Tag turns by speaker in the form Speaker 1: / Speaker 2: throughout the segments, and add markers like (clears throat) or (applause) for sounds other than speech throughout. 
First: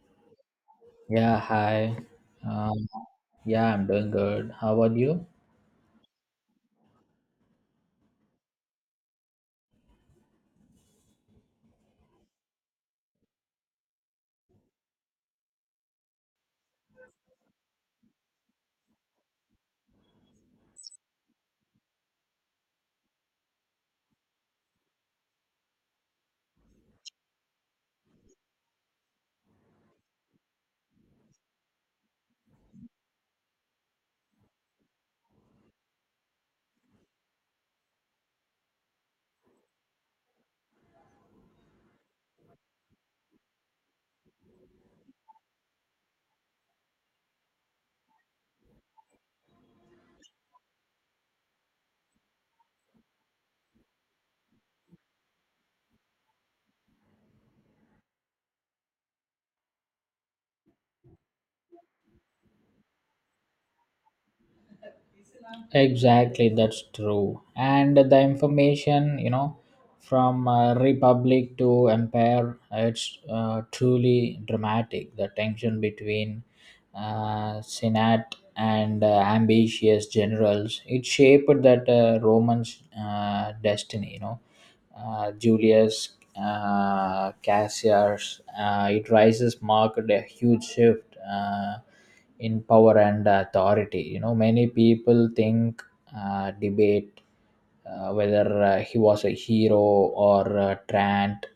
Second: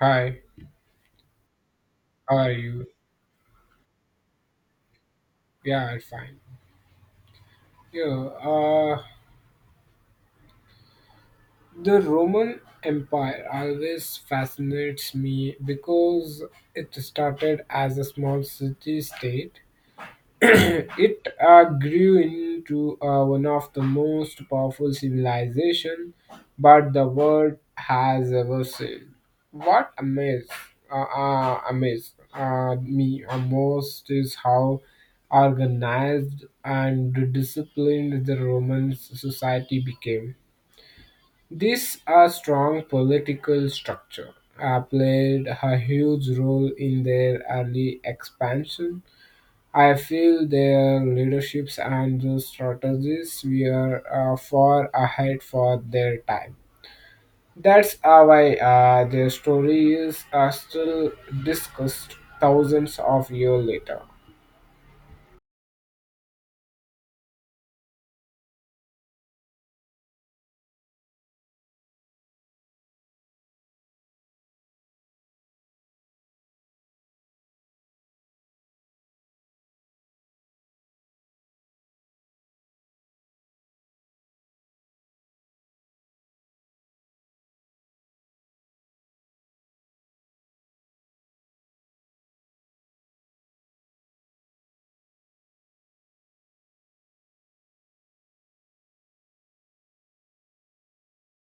Speaker 1: Hi,
Speaker 2: Yeah, hi.
Speaker 1: how are you?
Speaker 2: Um, yeah, I'm doing good. How about you?
Speaker 1: Yeah, I'm fine. Yeah, uh, the Roman Empire always fascinates me because it started as a small city state. It grew into one of the most powerful civilization but the world has ever seen. What amazed me most is how organized and disciplined the Roman society became. This strong political structure played a huge role in their early expansion. I feel their leaderships and the strategies were far ahead for their time. That's why their stories are still discussed thousands of years later.
Speaker 2: Exactly, that's true. And the information, you know, from Republic to Empire, it's truly dramatic. The tension between senate, and ambitious generals. It shaped that Roman's destiny. You know, Julius Caesar's it rises marked a huge shift in power and authority. You know, many people think, debate whether he was a hero or a tyrant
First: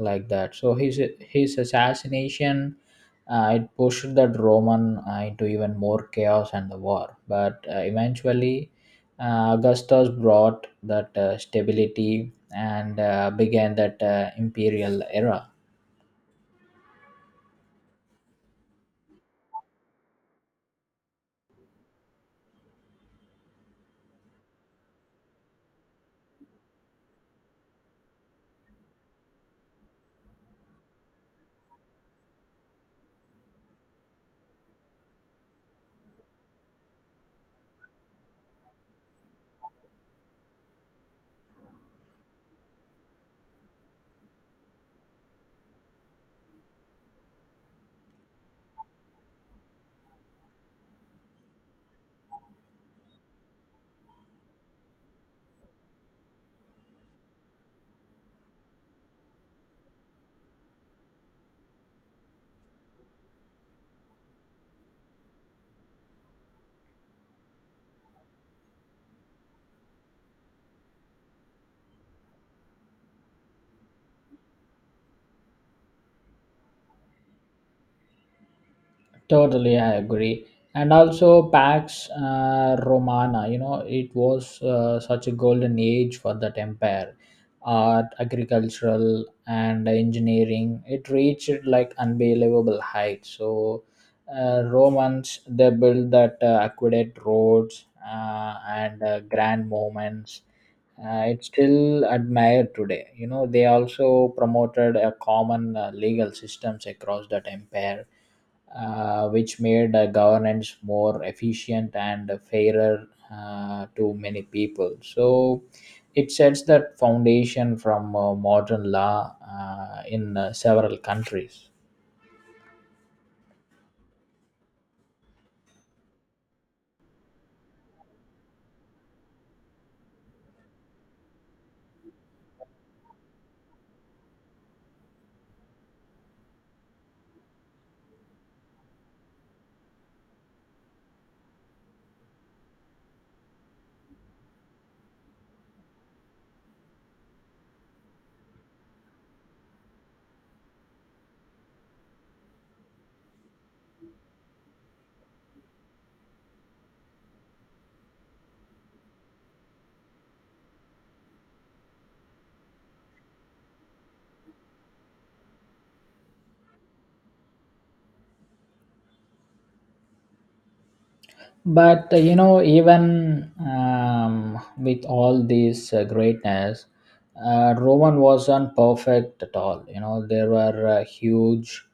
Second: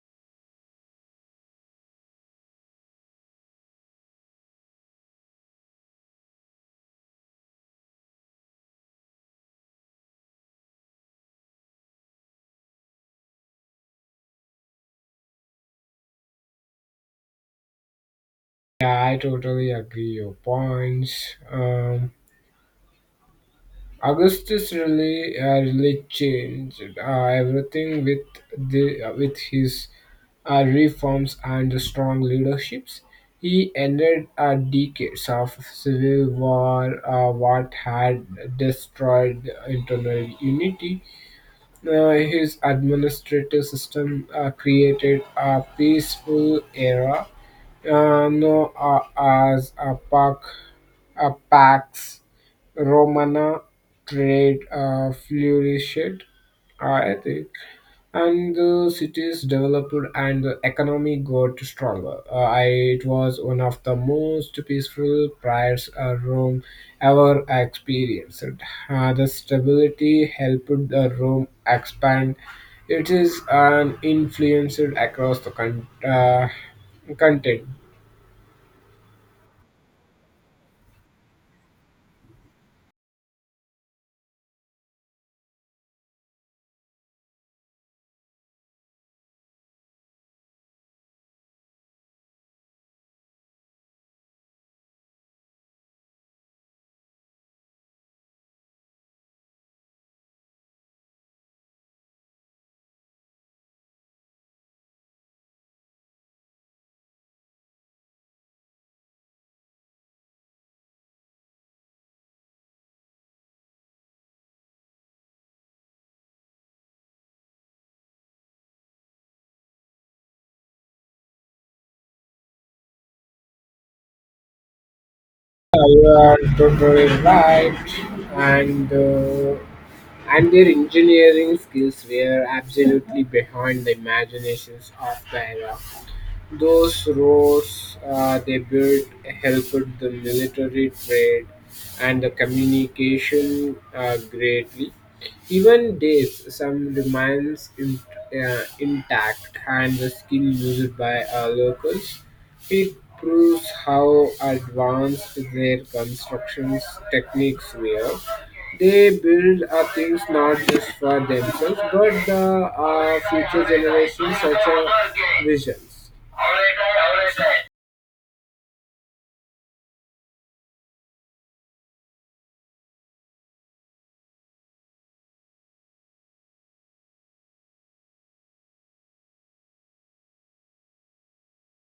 Speaker 2: like that, so his assassination, it pushed the Roman into even more chaos and the war. But eventually, Augustus brought that stability and began that imperial era.
Speaker 1: Yeah, I totally agree your points. Augustus really changed everything with the with his reforms and strong leaderships. He ended decades of civil war, what had destroyed internal unity. His administrative system created a peaceful era, known as a pax Romana trade flourished, I think, and the cities developed and the economy got stronger. I, it was one of the most peaceful priors Rome ever experienced. The stability helped the Rome expand. It is an influenced across the content.
Speaker 2: Totally, I agree. And also, Pax Romana, you know, it was such a golden age for that empire. Art, agricultural, and engineering, it reached like unbelievable heights. So, Romans, they built that aqueduct roads and grand monuments. It's still admired today. You know, they also promoted a common legal systems across that empire, which made governance more efficient and fairer to many people. So it sets that foundation from modern law in several countries.
Speaker 1: Yeah, you are totally right, and uh, and their engineering skills were absolutely behind the imaginations of the era. Those roads they built helped the military trade and the communication greatly. Even days, some remains in, intact, and the skill used by locals. It proves how advanced their constructions techniques were. They build things not just for themselves, but the future generations, such as visions.
Speaker 2: But you know, even with all this greatness, Roman wasn't perfect at all. You know, there were huge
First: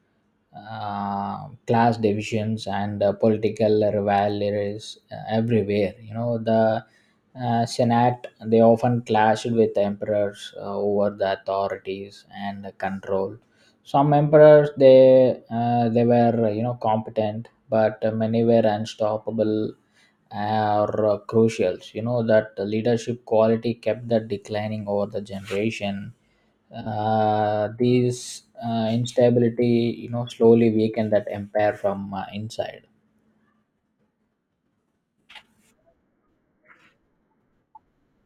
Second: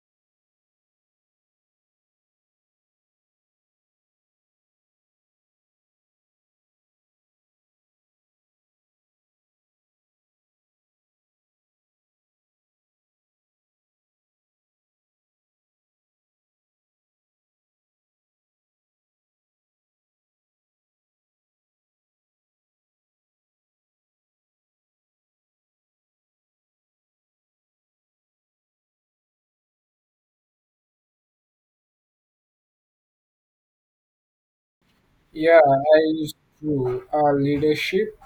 Speaker 2: class divisions and political rivalries everywhere. You know, the senate, they often clashed with emperors over the authorities and the control. Some emperors, they were, you know, competent, but many were unstoppable or crucial. You know that leadership quality kept that declining over the generation. These instability, you know, slowly weakened that empire from inside.
Speaker 1: Yeah, it's true. A leadership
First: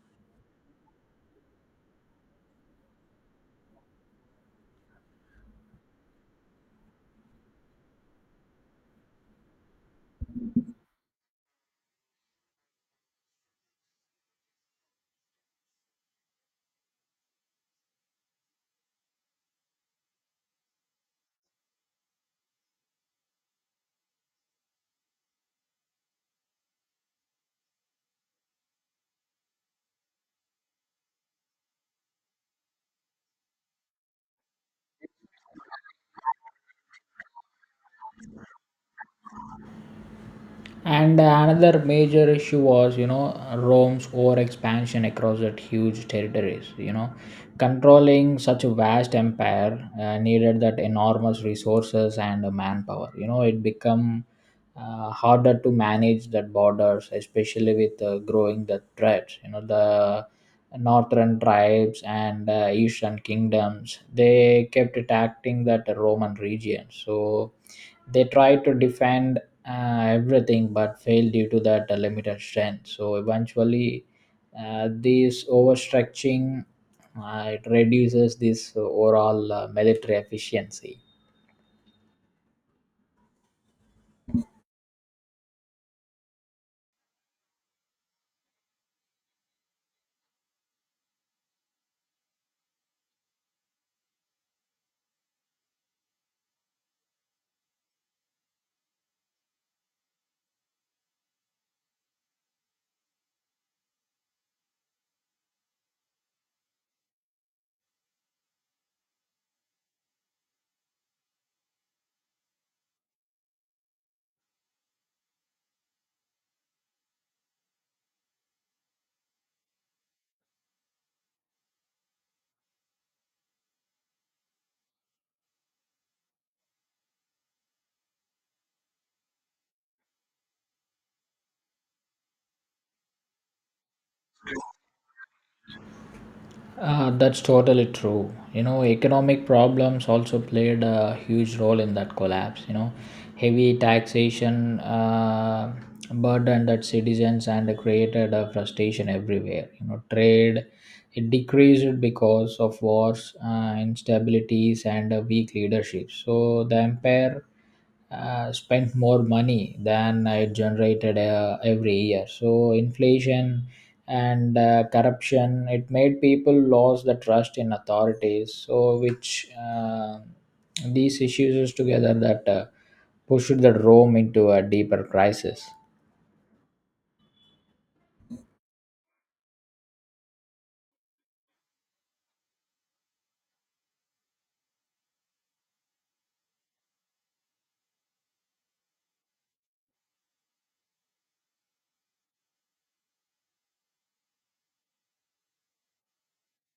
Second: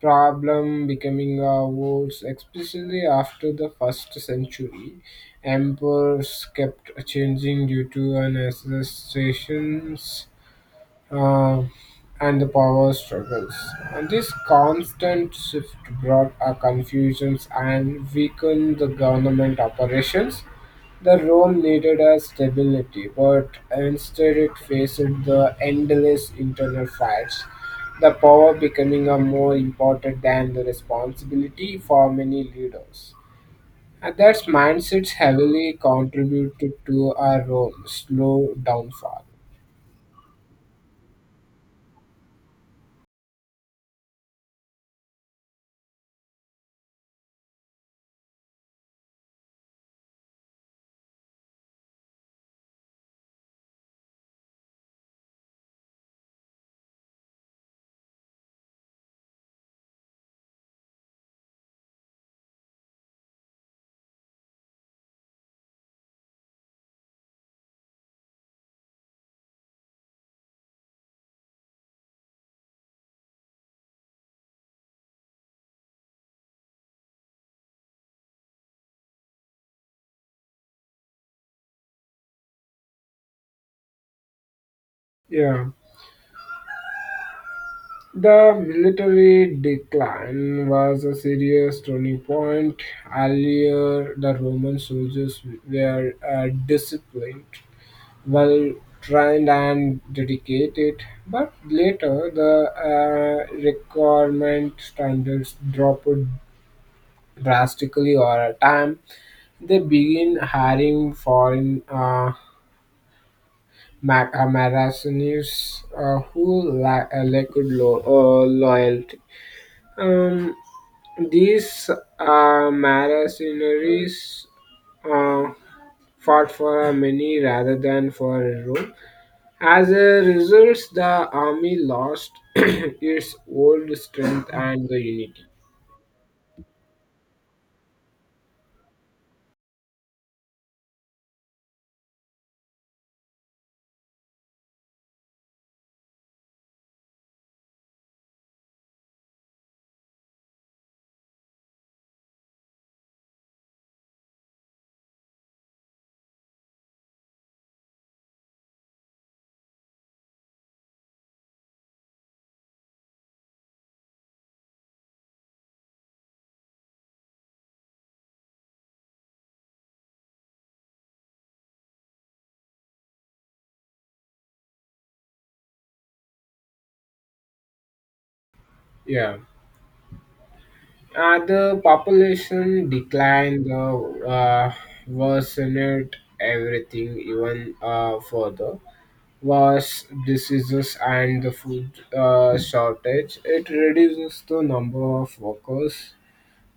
Speaker 1: problem becoming a worse, especially after the first century. Emperors kept changing due to an associations uh, and the power struggles. And this constant shift brought a confusions and weakened the government operations. The Rome needed a stability, but instead it faced the endless internal fights. The power becoming a more important than the responsibility for many leaders. And that mindset heavily contributed to our Rome's slow downfall.
Speaker 2: And another major issue was, you know, Rome's overexpansion across that huge territories. You know, controlling such a vast empire needed that enormous resources and manpower. You know, it become harder to manage that borders, especially with growing the threats. You know, the northern tribes and eastern kingdoms, they kept attacking that Roman region. So they tried to defend everything, but failed due to that limited strength. So eventually, this overstretching, it reduces this overall military efficiency.
Speaker 1: Yeah. The military decline was a serious turning point. Earlier, the Roman soldiers were disciplined, well trained, and dedicated, but later the requirement standards dropped drastically over time. They began hiring foreign mercenaries who lacked loyalty. Um, These Mara uh, fought for a many rather than for a Rome. As a result, the army lost (clears throat) its old strength and the unity.
Speaker 2: That's totally true. You know, economic problems also played a huge role in that collapse. You know, heavy taxation burdened that citizens and created a frustration everywhere. You know, trade, it decreased because of wars, instabilities, and weak leadership. So the empire spent more money than it generated every year. So inflation and corruption, it made people lose the trust in authorities, so which, these issues is together that pushed the Rome into a deeper crisis.
Speaker 1: Yeah. The population declined, the uh, worsened everything even further. Was diseases and the food shortage. It reduces the number of workers.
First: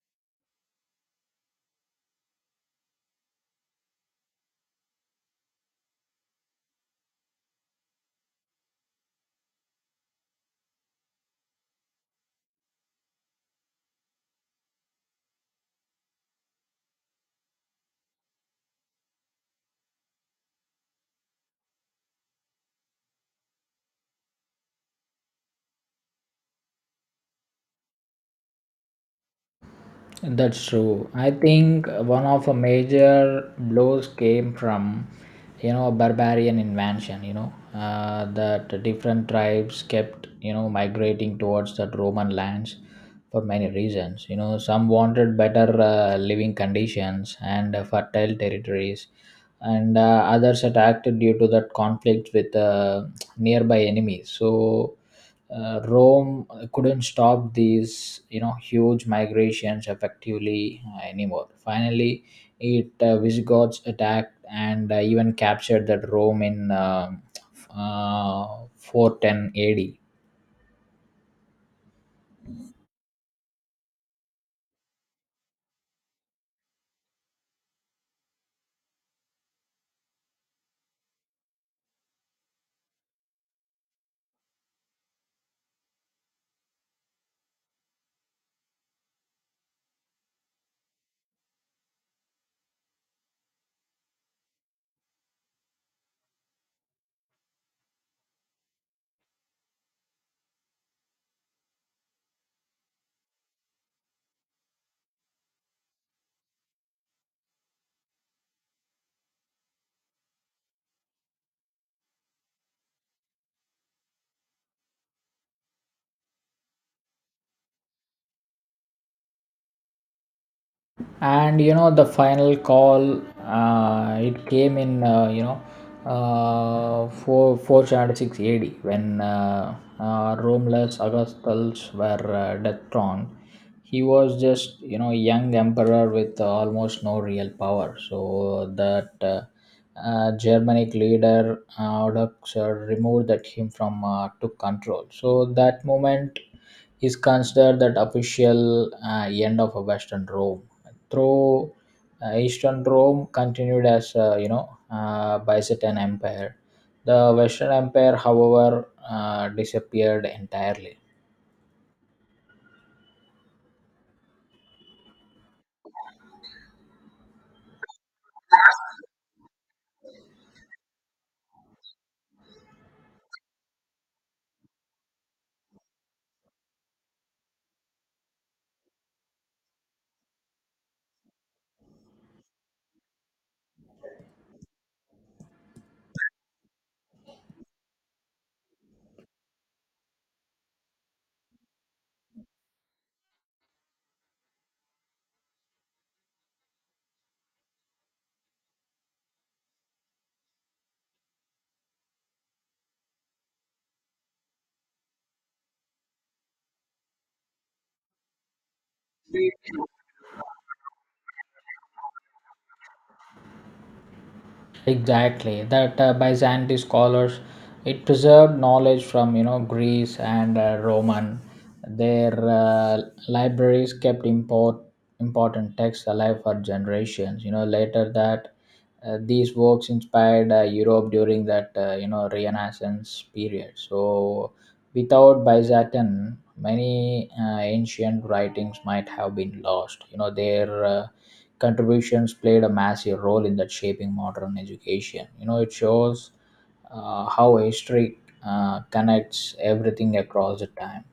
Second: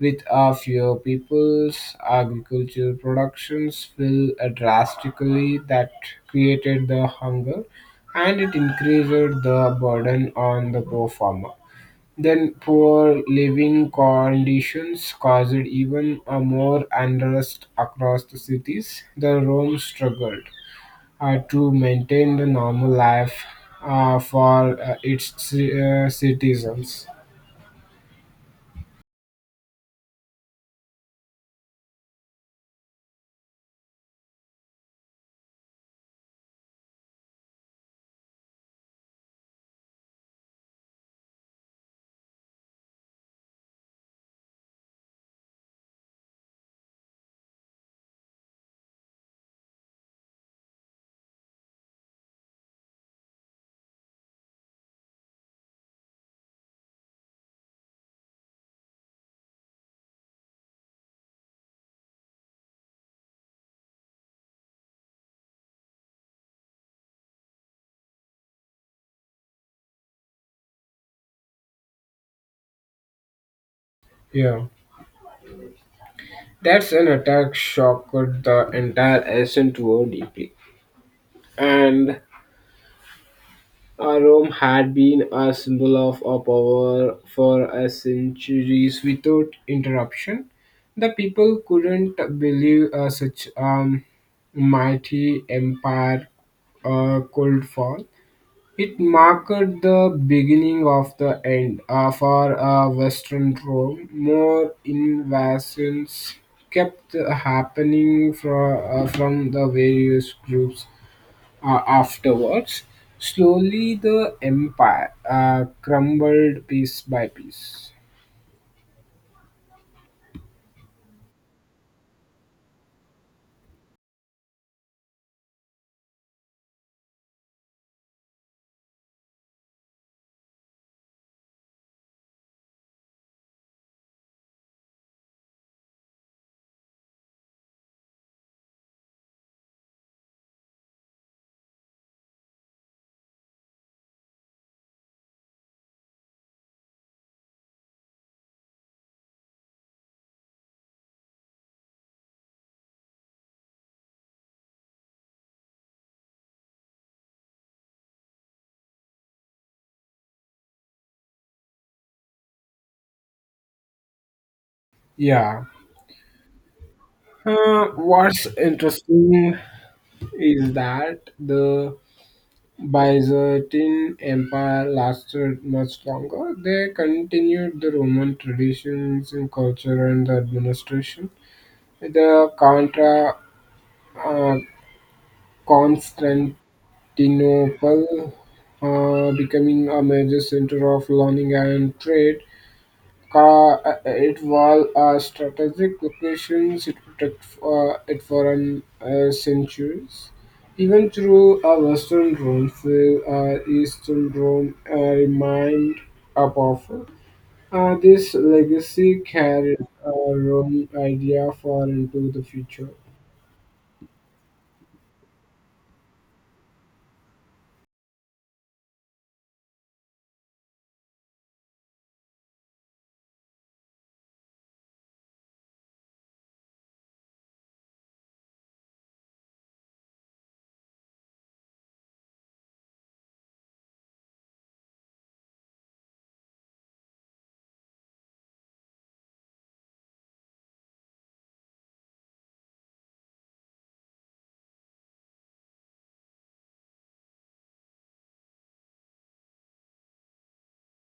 Speaker 1: With a fewer peoples, agricultural productions fell drastically that created the hunger and it increased the burden on the poor farmer. Then poor living conditions caused even a more unrest across the cities. The Rome struggled to maintain the normal life for its citizens.
Speaker 2: That's true. I think one of the major blows came from, you know, barbarian invasion. You know, that different tribes kept, you know, migrating towards that Roman lands for many reasons. You know, some wanted better living conditions and fertile territories, and others attacked due to that conflict with nearby enemies. So Rome couldn't stop these, you know, huge migrations effectively anymore. Finally, it, Visigoths attacked and even captured that Rome in uh, 410 AD.
Speaker 1: Yeah. That's an attack shocked the entire ancient world deeply. And Rome had been a symbol of our power for centuries without interruption. The people couldn't believe such a mighty empire could fall. It marked the beginning of the end for Western Rome. More invasions kept happening from the various groups afterwards. Slowly, the empire crumbled piece by piece.
Speaker 2: And you know the final call, it came in, you know, 4 476 AD when Romulus Augustulus were death throned. He was just, you know, a young emperor with almost no real power. So that Germanic leader, Audoxer, removed that him from, took control. So that moment is considered that official end of a Western Rome through. Eastern Rome continued as, you know, Byzantine Empire. The Western Empire, however, disappeared entirely.
Speaker 1: Yeah. What's interesting is that the Byzantine Empire lasted much longer. They continued the Roman traditions in culture and the administration. The Contra uh, Constantinople becoming a major center of learning and trade. Ca- it was a strategic location it protected it for an, centuries. Even through a Western Rome, the Eastern Rome remained a powerful. This legacy carried Rome idea far into the future.
Speaker 2: Exactly, that Byzantine scholars, it preserved knowledge from, you know, Greece and Roman. Their libraries kept important texts alive for generations. You know, later that, these works inspired Europe during that, you know, Renaissance period. So without Byzantine, many ancient writings might have been lost. You know, their contributions played a massive role in that shaping modern education. You know, it shows how history connects everything across the time.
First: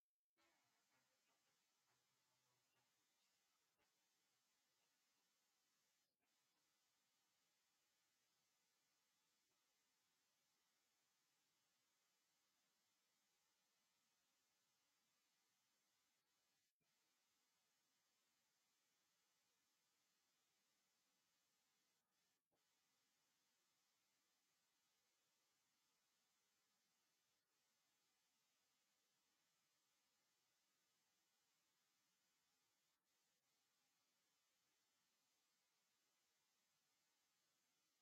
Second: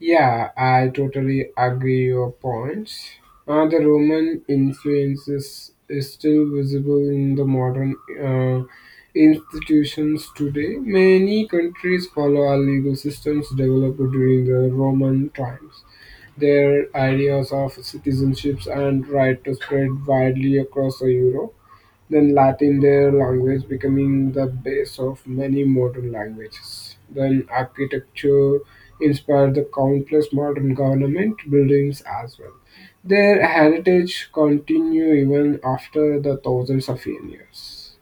Speaker 1: Yeah, I totally agree your points. The Roman influence is still visible in the modern uh, institutions today. Many countries follow our legal systems developed during the Roman times. Their ideas of citizenships and right to spread widely across Europe. Then Latin, their language, becoming the base of many modern languages. Then architecture inspired the countless modern government buildings as well. Their heritage continue even after the thousands of years.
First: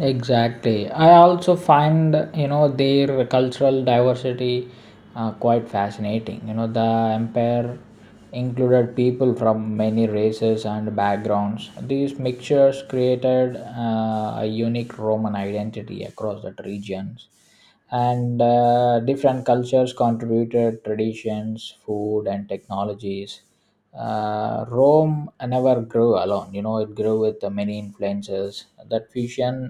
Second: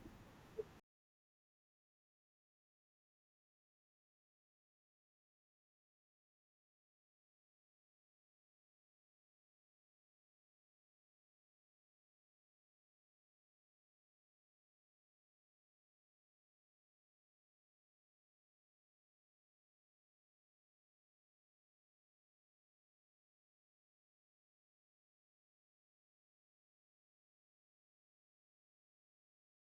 Speaker 2: Exactly. I also find, you know, their cultural diversity quite fascinating. You know, the empire included people from many races and backgrounds. These mixtures created a unique Roman identity across that regions. And different cultures contributed traditions, food, and technologies. Rome never grew alone. You know, it grew with many influences. That fusion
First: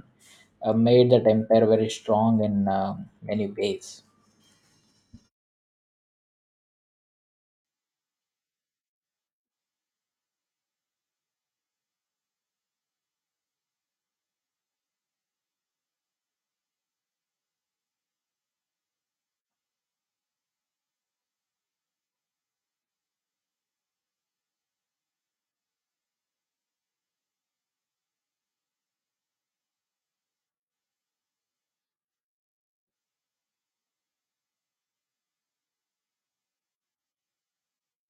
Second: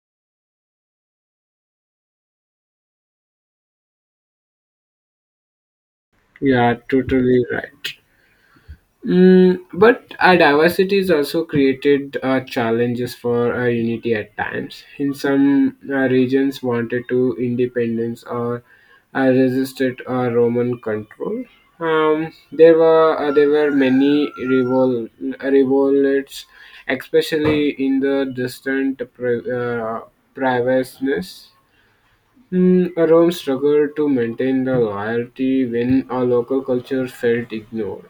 Speaker 2: made that empire very strong in many ways.
Speaker 1: Yeah, totally right. Mm, but our diversity has also created challenges for our unity at times. In some regions, wanted to independence or resisted Roman control. There were many revolts, especially in the distant privaceness. Mm, Rome struggled to maintain the loyalty when our local culture felt ignored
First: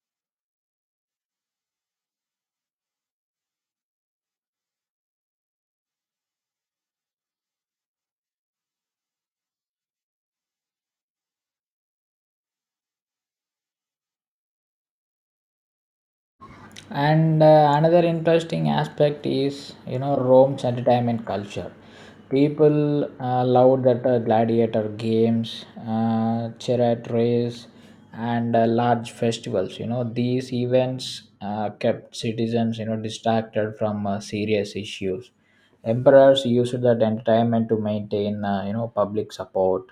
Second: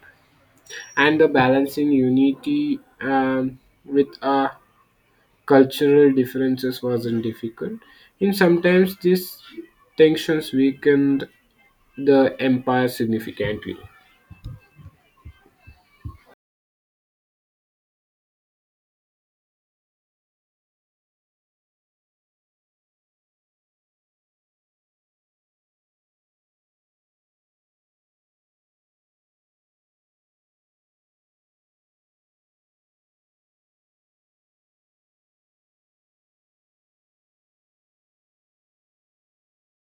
Speaker 1: and the balancing unity with cultural differences wasn't difficult. And sometimes these tensions weakened the empire significantly.
Speaker 2: And another interesting aspect is, you know, Rome's entertainment culture. People loved that gladiator games, chariot race, and large festivals. You know, these events kept citizens, you know, distracted from serious issues. Emperors used that entertainment to maintain, you know, public support,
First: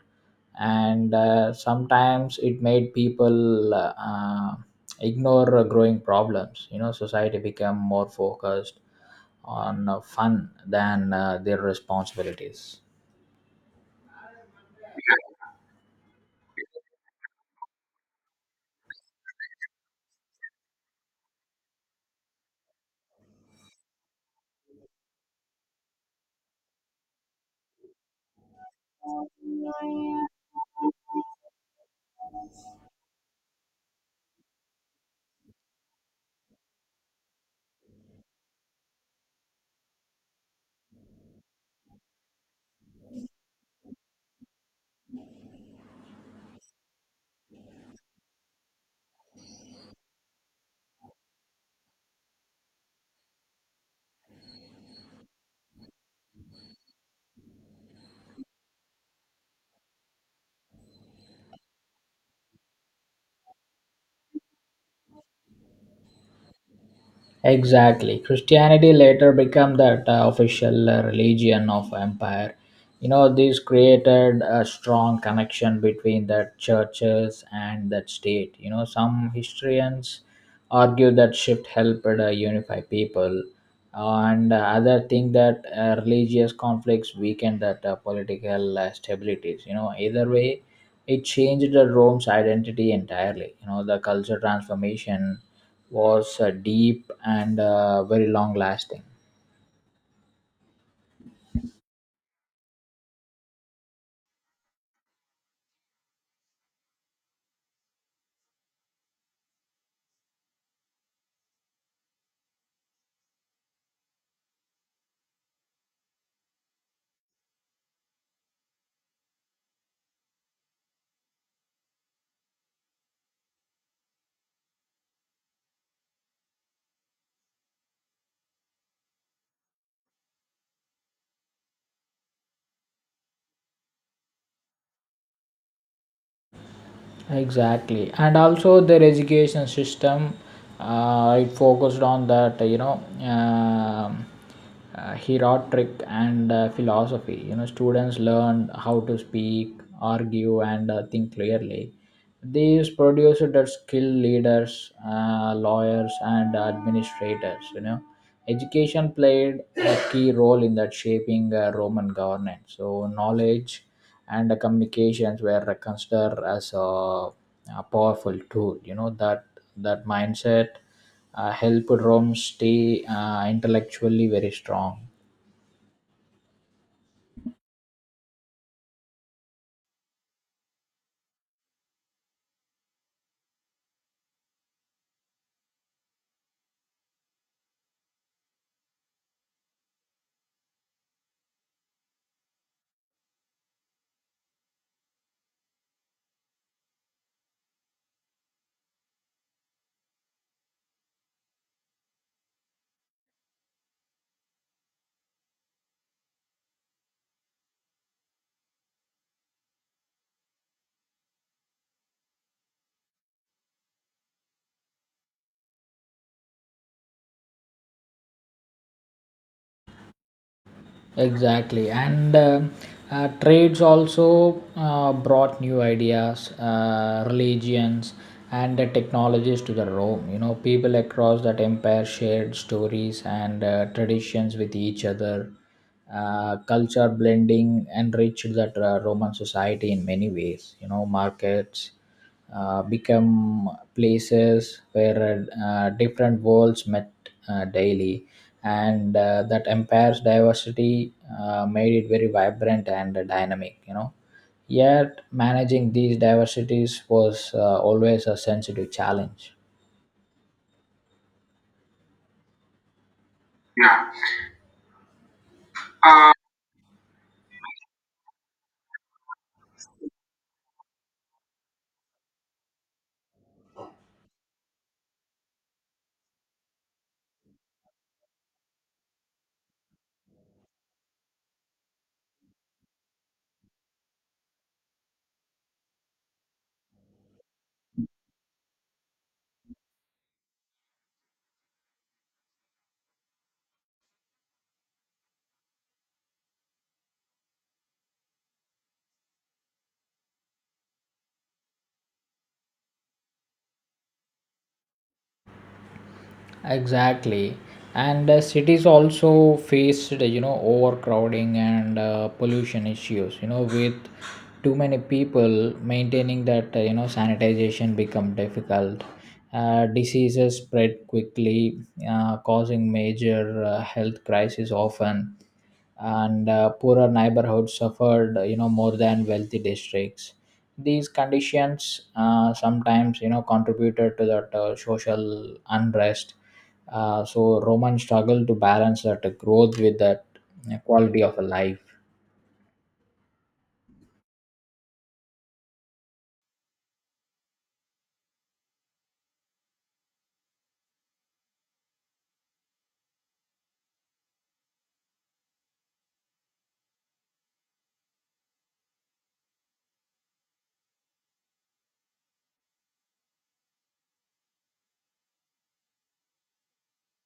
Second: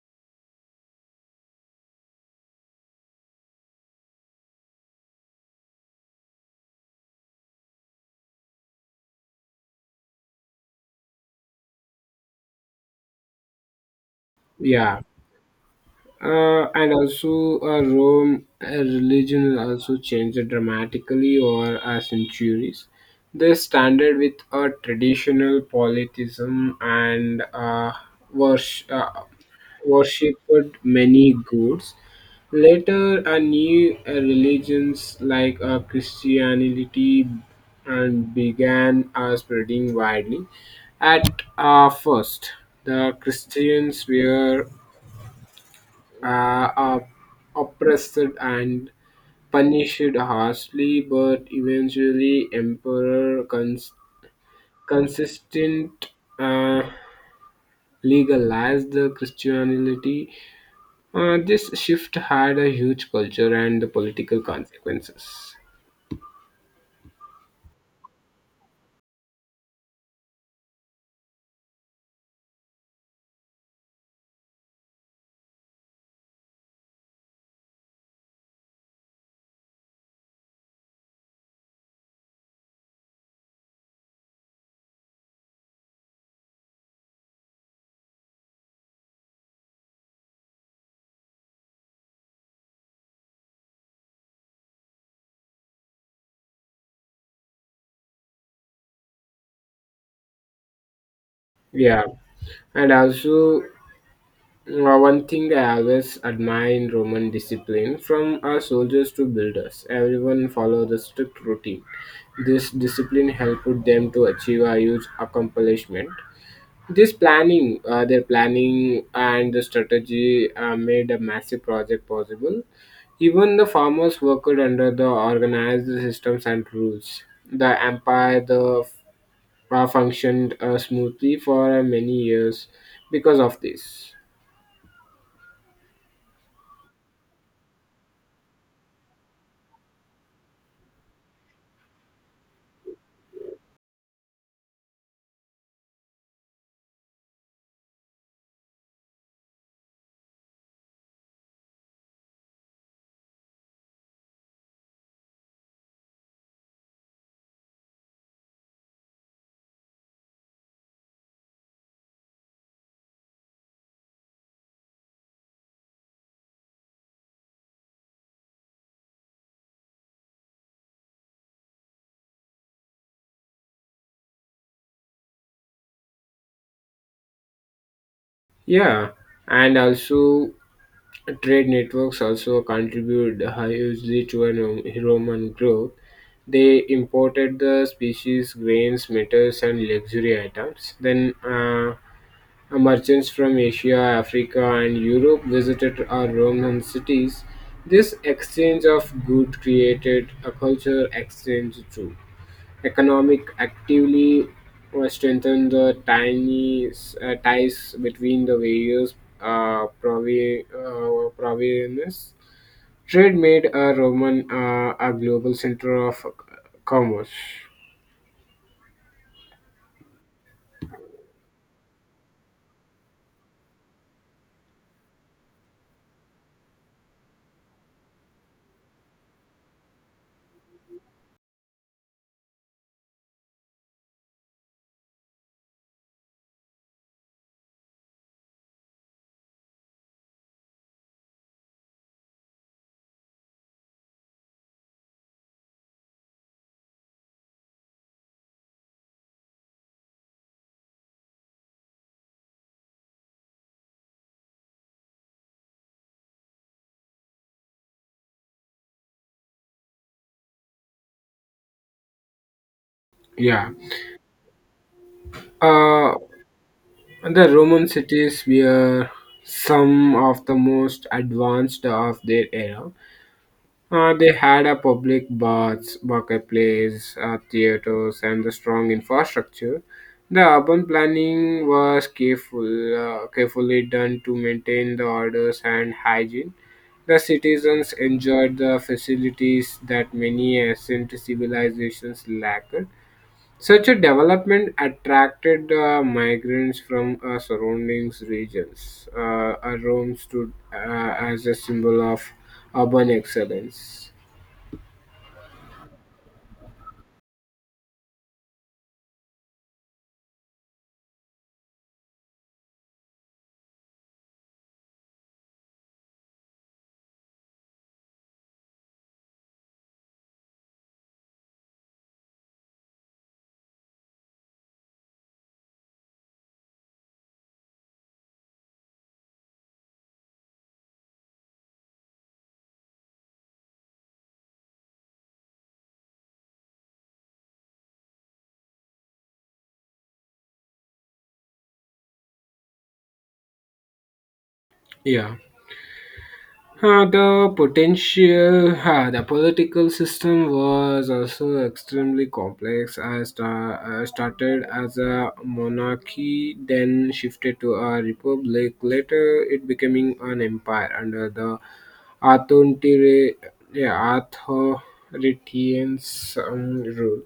Speaker 2: and sometimes it made people ignore growing problems. You know, society became more focused on fun than their responsibilities.
Speaker 1: Yeah. And also, Rome religion also changed dramatically over centuries. They standard with a traditional polytheism and worship, uh, worshipped many gods. Later, new religions like Christianity and began spreading widely. At first, the Christians were are oppressed and punished harshly, but eventually emperor consistent uh, legalized the Christianity. This shift had a huge culture and the political consequences.
Speaker 2: Exactly. Christianity later became that official religion of empire. You know, this created a strong connection between the churches and that state. You know, some historians argue that shift helped unify people, and other think that religious conflicts weakened that political stabilities. You know, either way, it changed the Rome's identity entirely. You know, the culture transformation was deep and very long lasting.
Speaker 1: Yeah, and also mm, one thing I always admire in Roman discipline, from our soldiers to builders, everyone followed the strict routine. This discipline helped them to achieve a huge accomplishment. This planning, their planning and the strategy made a massive project possible. Even the farmers worked under the organized systems and rules. The empire functioned smoothly for many years because of this.
Speaker 2: Exactly, and also their education system, it focused on that, you know, um heroic and philosophy. You know, students learned how to speak, argue, and think clearly. These produced that skilled leaders, lawyers, and administrators, you know. Education played a key role in that shaping Roman governance. So knowledge and communications were considered as a powerful tool. You know that that mindset helped Rome stay intellectually very strong.
Speaker 1: Yeah, and also trade networks also contribute hugely to an Roman growth. They imported the species, grains, metals, and luxury items. Then merchants from Asia, Africa, and Europe visited our Roman cities. This exchange of good created a culture exchange too economic actively strengthen the tiny ties between the various provinces. Trade made Roman a global center of commerce.
Speaker 2: Exactly, and trades also brought new ideas, religions, and the technologies to the Rome. You know, people across that empire shared stories and traditions with each other. Culture blending enriched that Roman society in many ways. You know, markets become places where different worlds met daily. And that empire's diversity made it very vibrant and dynamic, you know. Yet managing these diversities was always a sensitive challenge.
Speaker 1: Yeah. Uh, the Roman cities were some of the most advanced of their era. They had a public baths, marketplace, theaters, and a strong infrastructure. The urban planning was carefully done to maintain the orders and hygiene. The citizens enjoyed the facilities that many ancient civilizations lacked. Such a development attracted migrants from surrounding regions. Rome stood as a symbol of urban excellence.
Speaker 2: Exactly. And cities also faced, you know, overcrowding and pollution issues, you know, with too many people, maintaining that, you know, sanitization become difficult. Diseases spread quickly, causing major health crisis often, and poorer neighborhoods suffered, you know, more than wealthy districts. These conditions sometimes, you know, contributed to that social unrest. So Roman struggled to balance that growth with that quality of life.
Speaker 1: Yeah. The potential, the political system was also extremely complex. I started as a monarchy, then shifted to a republic. Later, it becoming an empire under the Arthur, yeah, Arthur Retians rule.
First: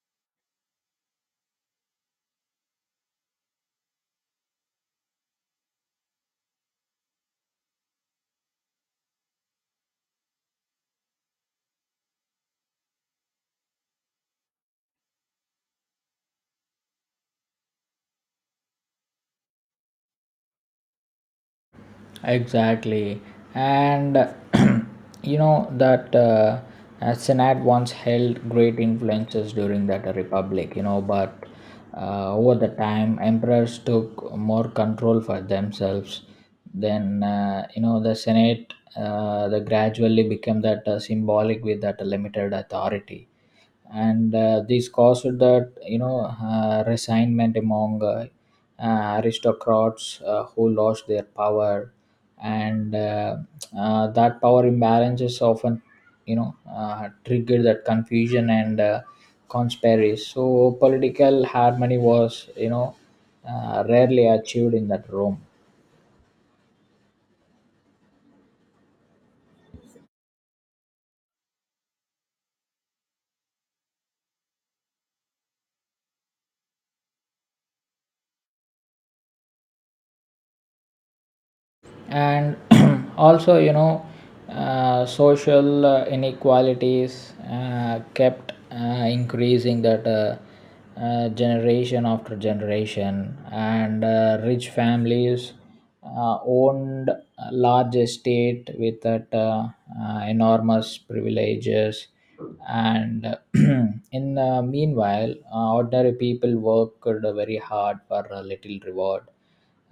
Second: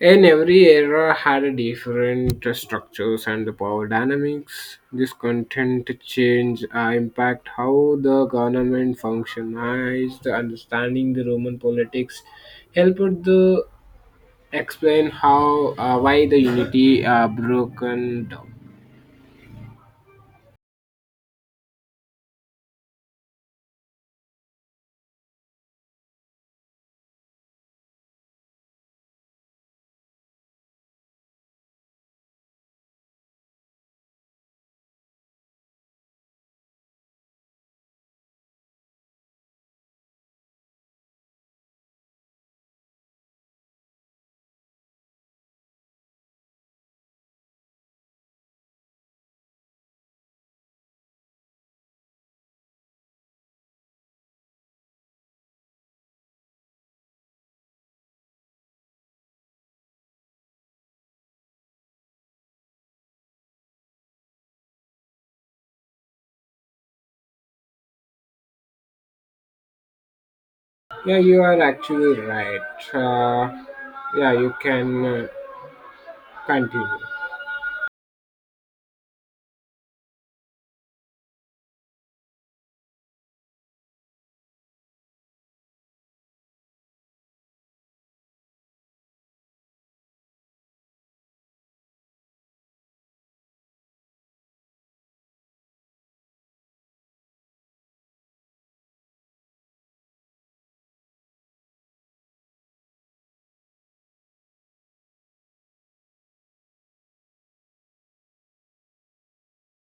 Speaker 1: And every era had a different structures and the power dynamics. This content change impact how the government functionized. Understanding the Roman politics helped to explain how why the unity broken down.
Speaker 2: Exactly. And (clears throat) you know that Senate once held great influences during that republic, you know, but over the time, emperors took more control for themselves. Then, you know, the Senate the gradually became that symbolic with that limited authority, and this caused that, you know, resignment among aristocrats who lost their power. And that power imbalances often, you know, triggered that confusion and conspiracy. So political harmony was, you know, rarely achieved in that room.
Speaker 1: Yeah, you are actually right. Yeah, you can continue.
Speaker 2: And (clears throat) also, you know, social inequalities kept increasing that generation after generation. And rich families owned a large estate with that enormous privileges. And (clears throat) in, meanwhile, ordinary people worked very hard for a little reward.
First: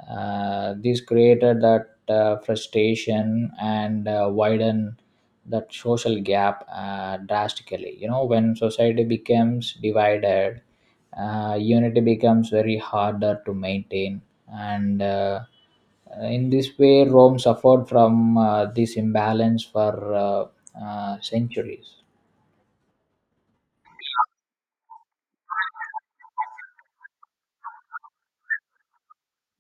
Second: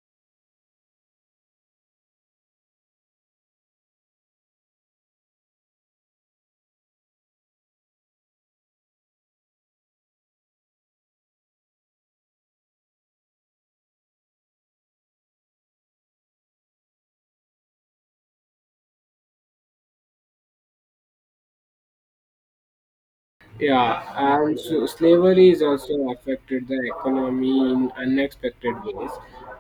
Speaker 2: This created that frustration and widen that social gap drastically. You know, when society becomes divided, unity becomes very harder to maintain, and in this way, Rome suffered from this imbalance for centuries.
Speaker 1: Yeah, and so slavery is also affected the economy in unexpected ways.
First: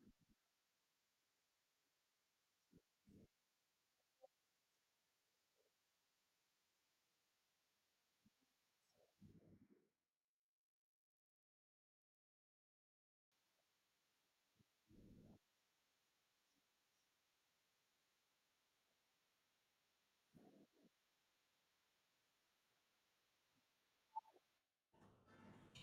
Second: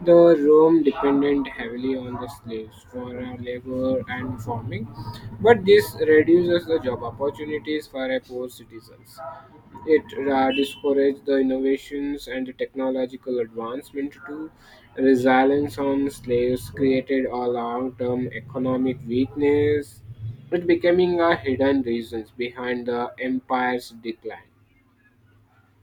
Speaker 1: The Rome depended heavily on the slaves for labor and farming, but this reduces the job opportunities for poor citizens. It discourages the innovations and the technological advancement to resilience on slaves created a long-term economic weakness, it becoming a hidden reasons behind the empire's decline.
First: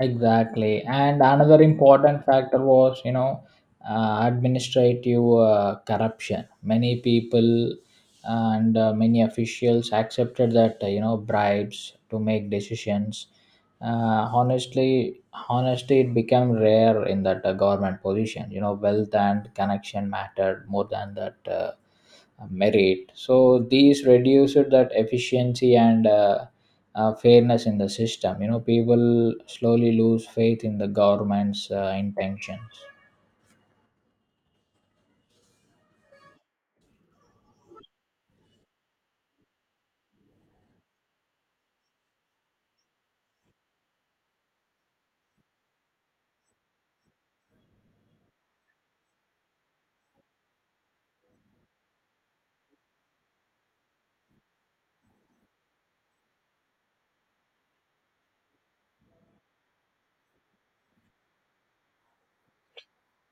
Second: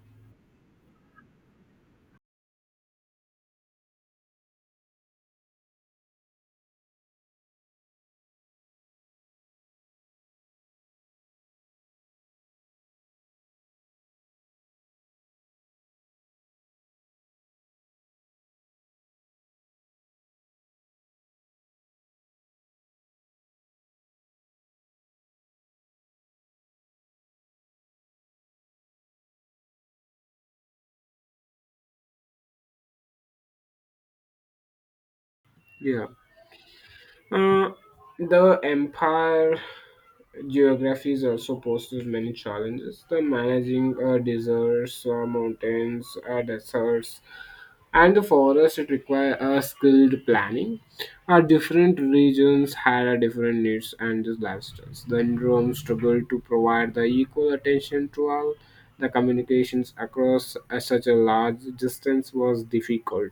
Speaker 2: Exactly. And another important factor was, you know, administrative corruption. Many people and many officials accepted that, you know, bribes to make decisions. Honestly, it became rare in that government position. You know, wealth and connection mattered more than that merit. So these reduced that efficiency and fairness in the system. You know, people slowly lose faith in the government's intentions.
Speaker 1: Yeah. Uh, the empire geographies also poses many challenges. The managing deserts, mountains, deserts, and the forest it require a skilled planning. Our different regions had a different needs and just lifestyles. The Indrum struggled to provide the equal attention to all. The communications across such a large distance was difficult.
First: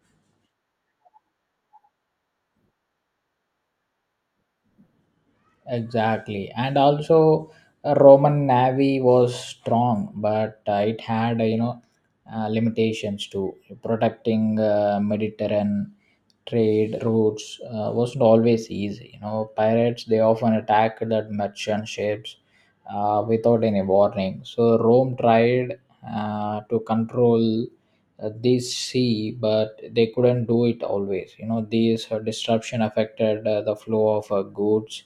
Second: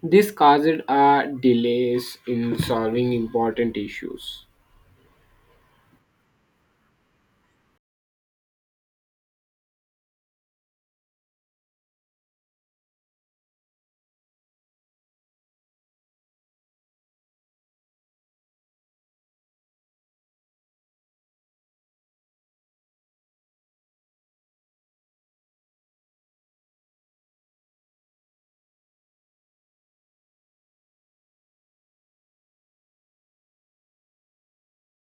Speaker 1: This caused delays in solving important issues.
Speaker 2: Exactly. And also, a Roman navy was strong, but it had, you know, limitations to protecting Mediterranean trade routes. Wasn't always easy. You know, pirates, they often attacked the merchant ships without any warning. So Rome tried to control this sea, but they couldn't do it always. You know, these disruption affected the flow of goods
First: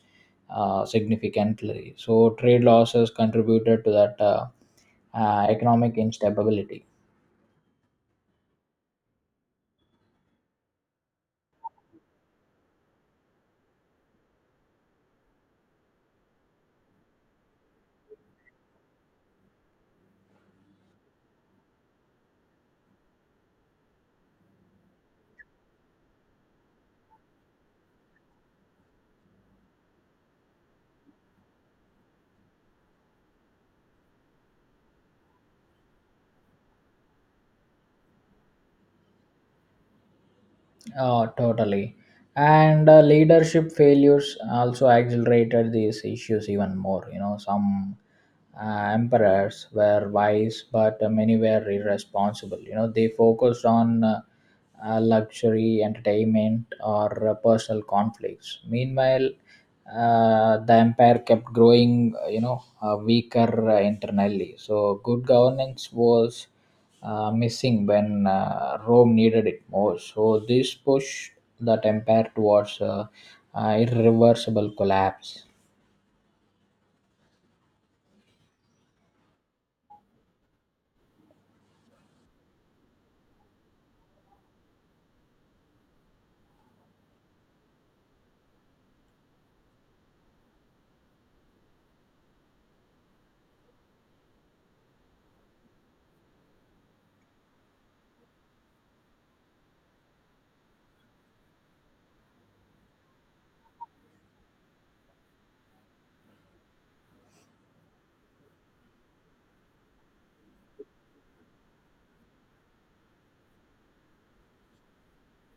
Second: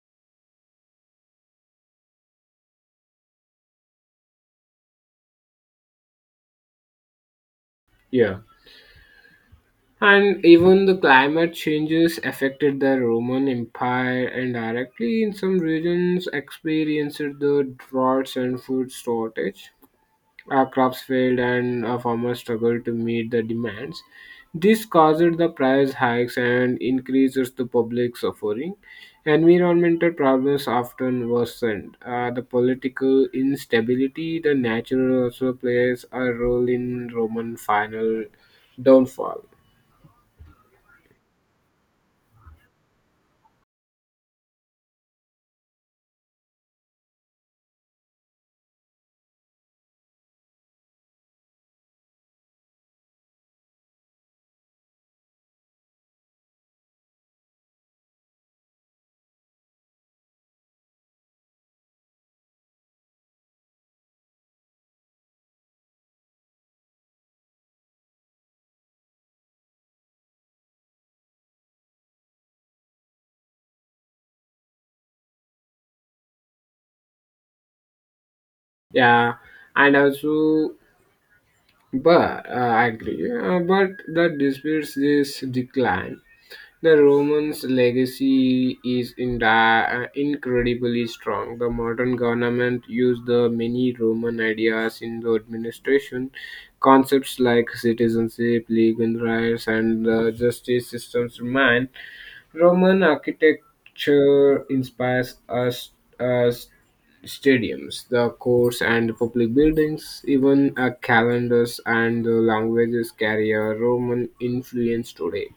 Speaker 2: significantly. So trade losses contributed to that economic instability.
Speaker 1: Yeah. And even the climate changes affected the Roman Empire indirectly. In some regions, experienced the droughts and food shortage. Our crops failed, and our farmers struggled to meet the demands. This caused the price hikes and increases the public suffering. Environmental problems often worsened. The political instability, the natural also plays a role in Roman final downfall.
Speaker 2: Oh, totally. And leadership failures also accelerated these issues even more. You know, some emperors were wise, but many were irresponsible. You know, they focused on luxury, entertainment, or personal conflicts. Meanwhile, the empire kept growing, you know, weaker internally. So, good governance was missing when Rome needed it most. So this pushed that empire towards irreversible collapse.
Speaker 1: Yeah, and also, but I agree. But that disputes this decline. The Romans' legacy is incredibly strong. The modern government used the many Roman ideas in the administration, concepts like citizenship, legal rights, and the justice systems remain. Roman architecture inspires us as stadiums, the courts, and public buildings, even calendars and the languages carry a Roman influence today.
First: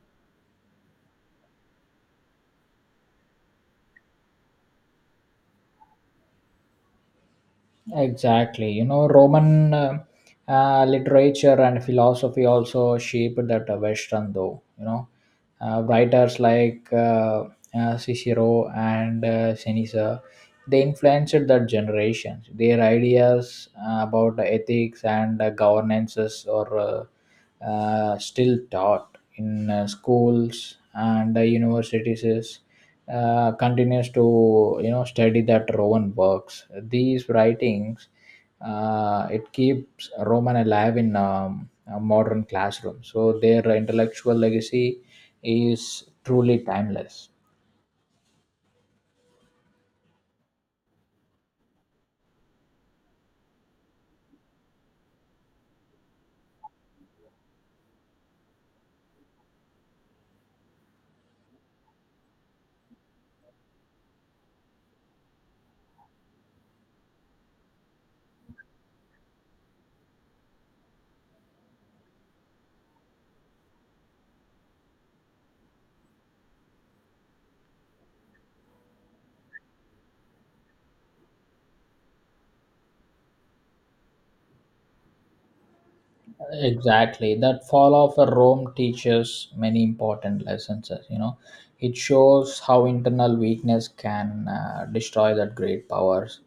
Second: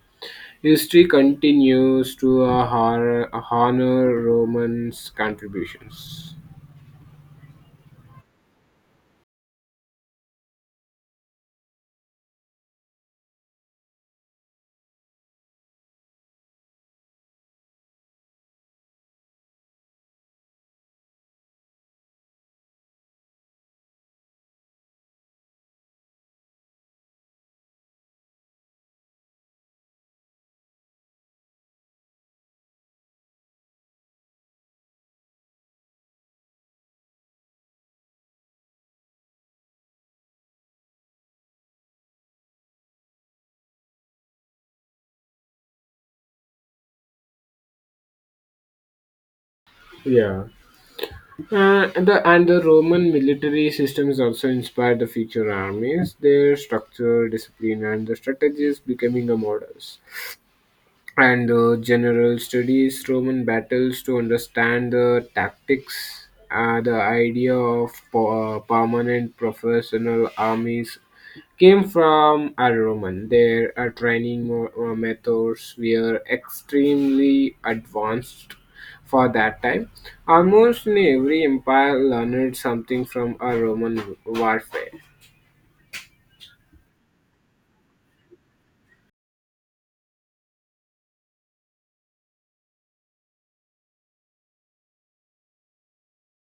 Speaker 1: History continues to honor Romans' contributions.
Speaker 2: Exactly. You know, Roman literature and philosophy also shaped that Western, though. You know, writers like Cicero and Seneca, they influenced that generation. Their ideas about ethics and governances are still taught in schools and universities. Continues to, you know, study that Roman works. These writings, it keeps Roman alive in, a modern classroom. So their intellectual legacy is truly timeless.
Speaker 1: Yeah, and the Roman military systems also inspired the future armies. Their structure, discipline, and the strategies becoming a models. And the general studies Roman battles to understand the tactics. The idea of permanent professional armies came from a Roman. Their training methods were extremely advanced for that time. Almost in every empire learned something from a Roman warfare.
Speaker 2: Exactly. That fall of a Rome teaches many important lessons. As you know, it shows how internal weakness can destroy that great powers.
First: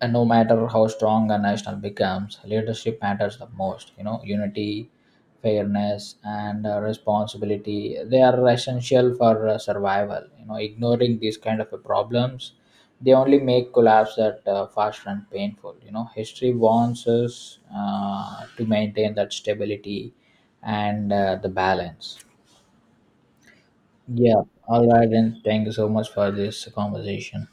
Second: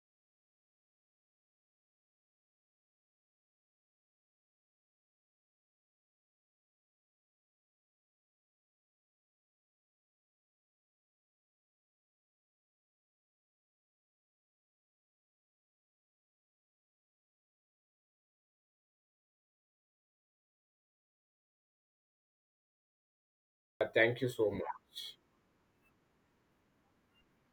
Speaker 2: And no matter how strong a national becomes, leadership matters the most. You know, unity, fairness, and responsibility, they are essential for survival. You know, ignoring these kind of problems, they only make collapse that faster and painful. You know, history warns us to maintain that stability and the balance.
Speaker 1: Thank you
Speaker 2: Yeah.
Speaker 1: so
Speaker 2: All right,
Speaker 1: much.
Speaker 2: then. Thank you so much for this conversation.